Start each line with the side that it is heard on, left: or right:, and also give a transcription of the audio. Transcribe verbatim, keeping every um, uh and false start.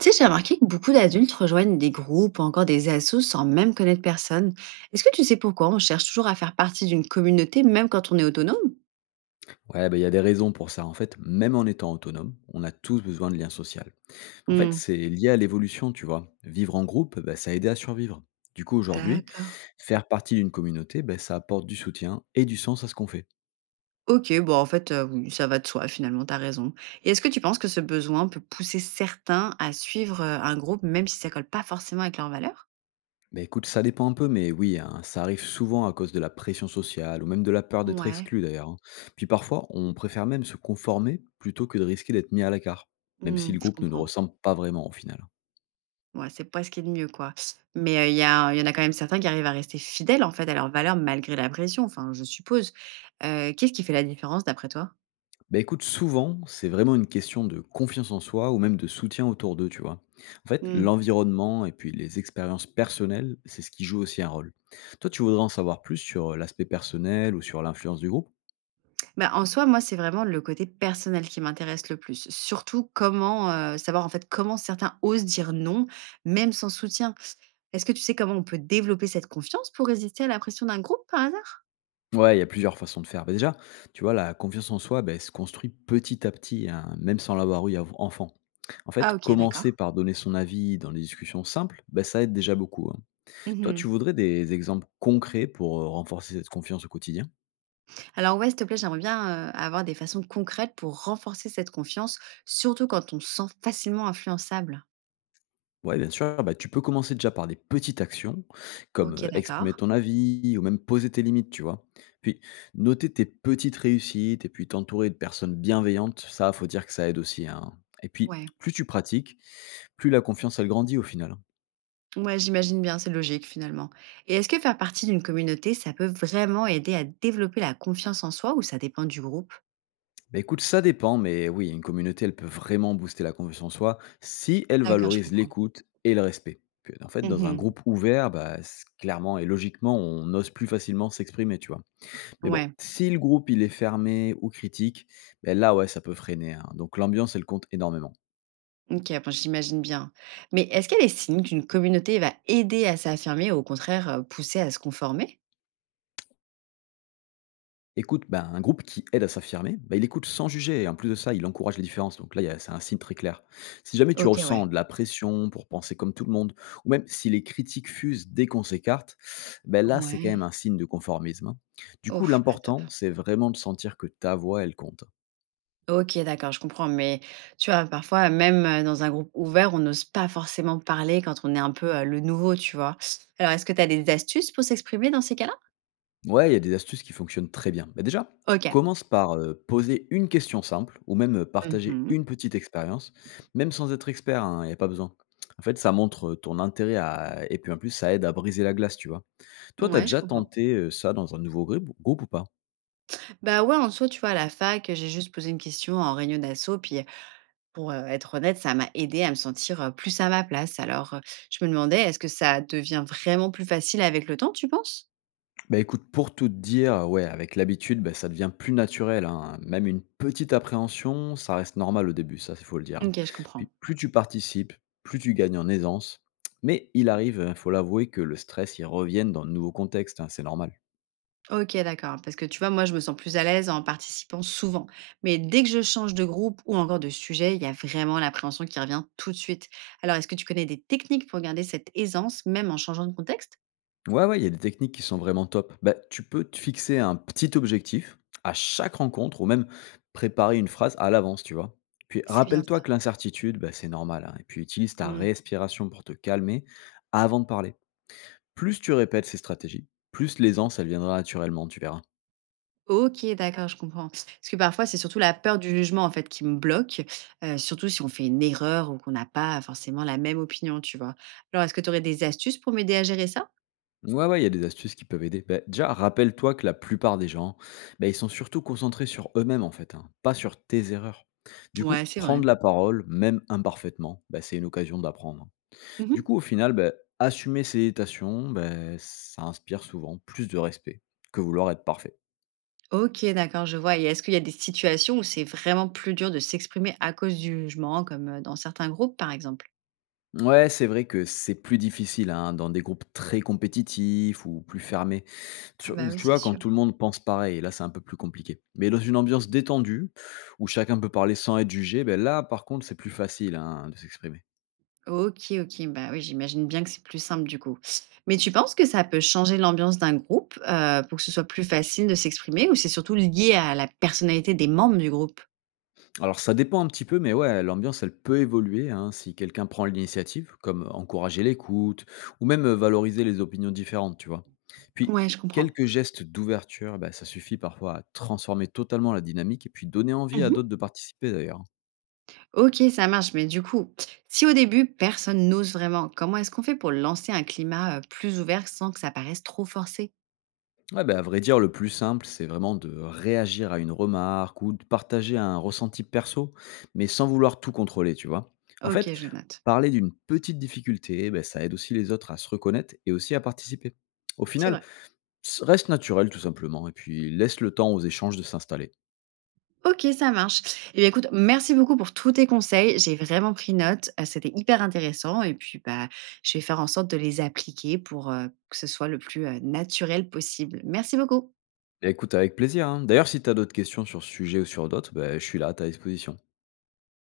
right: Tu sais, j'ai remarqué que beaucoup d'adultes rejoignent des groupes ou encore des assos sans même connaître personne. Est-ce que tu sais pourquoi on cherche toujours à faire partie d'une communauté même quand on est autonome?
left: Ouais, bah, il y a des raisons pour ça. En fait, même en étant autonome, on a tous besoin de lien social. En fait,
right: Hmm,
left: c'est lié à l'évolution, tu vois. Vivre en groupe, bah, ça a aidé à survivre. Du coup, aujourd'hui,
right: d'accord.
left: faire partie d'une communauté, bah, ça apporte du soutien et du sens à ce qu'on fait.
right: Ok, bon, en fait, euh, oui, ça va de soi, finalement, t'as raison. Et est-ce que tu penses que ce besoin peut pousser certains à suivre euh, un groupe même si ça colle pas forcément avec leurs valeurs?
left: Bah, écoute, ça dépend un peu, mais oui, hein, ça arrive souvent à cause de la pression sociale ou même de la peur d'être
right: Ouais,
left: exclu d'ailleurs, hein. Puis parfois, on préfère même se conformer plutôt que de risquer d'être mis à l'écart, même si
right: hmm,
left: le
right: je
left: groupe ne nous
right: comprends.
left: ressemble pas vraiment au final.
right: Ouais, c'est pas ce qu'il y a de mieux, quoi. Mais, heu, il y a il y en a quand même certains qui arrivent à rester fidèles, en fait, à leurs valeurs malgré la pression, enfin, je suppose. Heu, qu'est-ce qui fait la différence d'après toi?
left: Bah, écoute, souvent, c'est vraiment une question de confiance en soi ou même de soutien autour d'eux, tu vois. En fait,
right: Mmh.
left: l'environnement et puis les expériences personnelles, c'est ce qui joue aussi un rôle. Toi, tu voudrais en savoir plus sur l'aspect personnel ou sur l'influence du groupe?
right: Bah, en soi, moi, c'est vraiment le côté personnel qui m'intéresse le plus. Surtout comment, heu, savoir, en fait, comment certains osent dire non, même sans soutien. Est-ce que tu sais comment on peut développer cette confiance pour résister à la pression d'un groupe, par hasard?
left: Ouais, il y a plusieurs façons de faire. Bah, déjà, tu vois, la confiance en soi, bah, elle se construit petit à petit, hein, même sans l'avoir eu av- enfant. En
right: Ah
left: fait,
right: ok,
left: commencer
right: d'accord.
left: par donner son avis dans des discussions simples, bah, ça aide déjà beaucoup, hein. Toi,
right: Mmh.
left: tu voudrais des exemples concrets pour euh, renforcer cette confiance au quotidien?
right: Alors ouais, s'il te plaît, j'aimerais bien, heu, avoir des façons concrètes pour renforcer cette confiance, surtout quand on se sent facilement influençable.
left: Ouais, bien sûr, bah, tu peux commencer déjà par des petites actions, comme
right: OK,
left: euh, exprimer
right: d'accord.
left: ton avis ou même poser tes limites, tu vois. Puis, noter tes petites réussites et puis t'entourer de personnes bienveillantes, ça, faut dire que ça aide aussi, hein. Et puis,
right: Ouais.
left: plus tu pratiques, plus la confiance, elle grandit au final, hein.
right: Ouais, j'imagine bien, c'est logique finalement. Et est-ce que faire partie d'une communauté, ça peut vraiment aider à développer la confiance en soi ou ça dépend du groupe?
left: Bah écoute, ça dépend, mais oui, une communauté, elle peut vraiment booster la confiance en soi si elle
right: D'accord, je
left: valorise
right: comprends.
left: l'écoute et le respect. Puis, en fait, dans un
right: Mmh.
left: groupe ouvert, bah, c- clairement et logiquement, on ose plus facilement s'exprimer, tu vois. Mais bon,
right: Ouais.
left: si le groupe il est fermé ou critique, ben là ouais, ça peut freiner, hein. Donc l'ambiance, elle compte énormément.
right: OK, bon, j'imagine bien. Mais est-ce qu'il y a des signes qu'une communauté va aider à s'affirmer ou au contraire, heu, pousser à se conformer?
left: Écoute, ben, un groupe qui aide à s'affirmer, ben, il écoute sans juger. Et en plus de ça, il encourage les différences. Donc là, il y a- c'est un signe très clair. Si jamais tu
right: OK, ouais.
left: ressens de la pression pour penser comme tout le monde, ou même si les critiques fusent dès qu'on s'écarte, ben là, c'est quand
right: Ouais.
left: même un signe de conformisme, hein. Du coup,
right: Ouf, pas top.
left: l'important, c'est vraiment de sentir que ta voix, elle compte, hein.
right: OK, d'accord, je comprends, mais tu vois, parfois, même, heu, dans un groupe ouvert, on n'ose pas forcément parler quand on est un peu, heu, le nouveau, tu vois? Alors, est-ce que tu as des astuces pour s'exprimer dans ces cas-là?
left: Ouais, il y a des astuces qui fonctionnent très bien. Mais déjà,
right: OK.
left: commence par euh, poser une question simple ou même euh, partager
right: Mmh.
left: une petite expérience, même sans être expert, hein, il n'y a pas besoin. En fait, ça montre euh, ton intérêt à... et puis en plus, ça aide à briser la glace, tu vois. Toi, t'as
right: Ouais, je
left: déjà
right: comprends.
left: tenté euh, ça dans un nouveau groupe groupe ou pas?
right: Bah, ouais, en soi, tu vois, à la fac, j'ai juste posé une question en réunion d'asso, puis, pour, heu, être honnête, ça m'a aidé à me sentir, heu, plus à ma place. Alors, heu, je me demandais, est-ce que ça devient vraiment plus facile avec le temps, tu penses?
left: Bah, écoute, pour tout te dire, ouais, avec l'habitude, bah, ça devient plus naturel, hein. Même une petite appréhension, ça reste normal au début, ça, il faut le dire, hein.
right: OK, je comprends.
left: Puis plus tu participes, plus tu gagnes en aisance. Mais il arrive, il faut l'avouer, que le stress, il revienne dans de nouveaux contextes, hein, c'est normal.
right: OK, d'accord. Parce que tu vois, moi, je me sens plus à l'aise en participant souvent. Mais dès que je change de groupe ou encore de sujet, il y a vraiment l'appréhension qui revient tout de suite. Alors, est-ce que tu connais des techniques pour garder cette aisance, même en changeant de contexte?
left: Ouais, ouais, il y a des techniques qui sont vraiment top. Bah, tu peux te fixer un petit objectif à chaque rencontre ou même préparer une phrase à l'avance, tu vois. Puis
right: C'est bien
left: rappelle-toi
right: ça.
left: que l'incertitude, bah, c'est normal, hein. Et puis utilise ta
right: Hmm.
left: respiration pour te calmer avant de parler. Plus tu répètes ces stratégies, plus l'aisance, elle viendra naturellement, tu verras.
right: Ok, d'accord, je comprends. Parce que parfois, c'est surtout la peur du jugement, en fait, qui me bloque, euh, surtout si on fait une erreur ou qu'on n'a pas forcément la même opinion, tu vois. Alors, est-ce que tu aurais des astuces pour m'aider à gérer ça?
left: Ouais, ouais, il y a des astuces qui peuvent aider. Bah, déjà, rappelle-toi que la plupart des gens, bah, ils sont surtout concentrés sur eux-mêmes, en fait, hein, pas sur tes erreurs. Du
right: Ouais,
left: coup,
right: c'est vrai.
left: prendre la parole, même imparfaitement, bah, c'est une occasion d'apprendre. Du
right: Mhm.
left: coup, au final, bah, assumer ses hésitations, bah, ça inspire souvent plus de respect que vouloir être parfait.
right: OK, d'accord, je vois, et est-ce qu'il y a des situations où c'est vraiment plus dur de s'exprimer à cause du jugement comme, heu, dans certains groupes, par exemple?
left: Ouais, c'est vrai que c'est plus difficile hein, dans des groupes très compétitifs ou plus fermés. Tu
right: Ah bah
left: ou
right: oui,
left: tu
right: c'est
left: vois, quand
right: sûr.
left: tout le monde pense pareil, là, c'est un peu plus compliqué. Mais dans une ambiance détendue, où chacun peut parler sans être jugé, ben là, par contre, c'est plus facile, hein, de s'exprimer.
right: OK, OK, bah oui, j'imagine bien que c'est plus simple du coup. Mais tu penses que ça peut changer l'ambiance d'un groupe, heu, pour que ce soit plus facile de s'exprimer, ou c'est surtout lié à la personnalité des membres du groupe?
left: Alors ça dépend un petit peu, mais ouais, l'ambiance, elle peut évoluer, hein, si quelqu'un prend l'initiative, comme encourager l'écoute ou même, heu, valoriser les opinions différentes, tu vois? Puis,
right: Ouais, je comprends.
left: quelques gestes d'ouverture, ben ça suffit parfois à transformer totalement la dynamique et puis donner envie à
right: Mmh.
left: d'autres de participer, d'ailleurs.
right: OK, ça marche, mais du coup, si au début personne n'ose vraiment, comment est-ce qu'on fait pour lancer un climat, heu, plus ouvert sans que ça paraisse trop forcé?
left: Ouais, bah, à vrai dire, le plus simple, c'est vraiment de réagir à une remarque ou de partager un ressenti perso, mais sans vouloir tout contrôler, tu vois. En
right: OK,
left: fait,
right: je note.
left: parler d'une petite difficulté, bah, ça aide aussi les autres à se reconnaître et aussi à participer. Au
right: C'est
left: final,
right: vrai.
left: s- reste naturel tout simplement, et puis laisse le temps aux échanges de s'installer.
right: OK, ça marche. Eh bien, écoute, merci beaucoup pour tous tes conseils. J'ai vraiment pris note. Heu, c'était hyper intéressant et puis, bah, je vais faire en sorte de les appliquer pour, heu, que ce soit le plus, heu, naturel possible. Merci beaucoup.
left: Bah, écoute, avec plaisir, hein. D'ailleurs, si tu as d'autres questions sur ce sujet ou sur d'autres, bah, je suis là à ta disposition.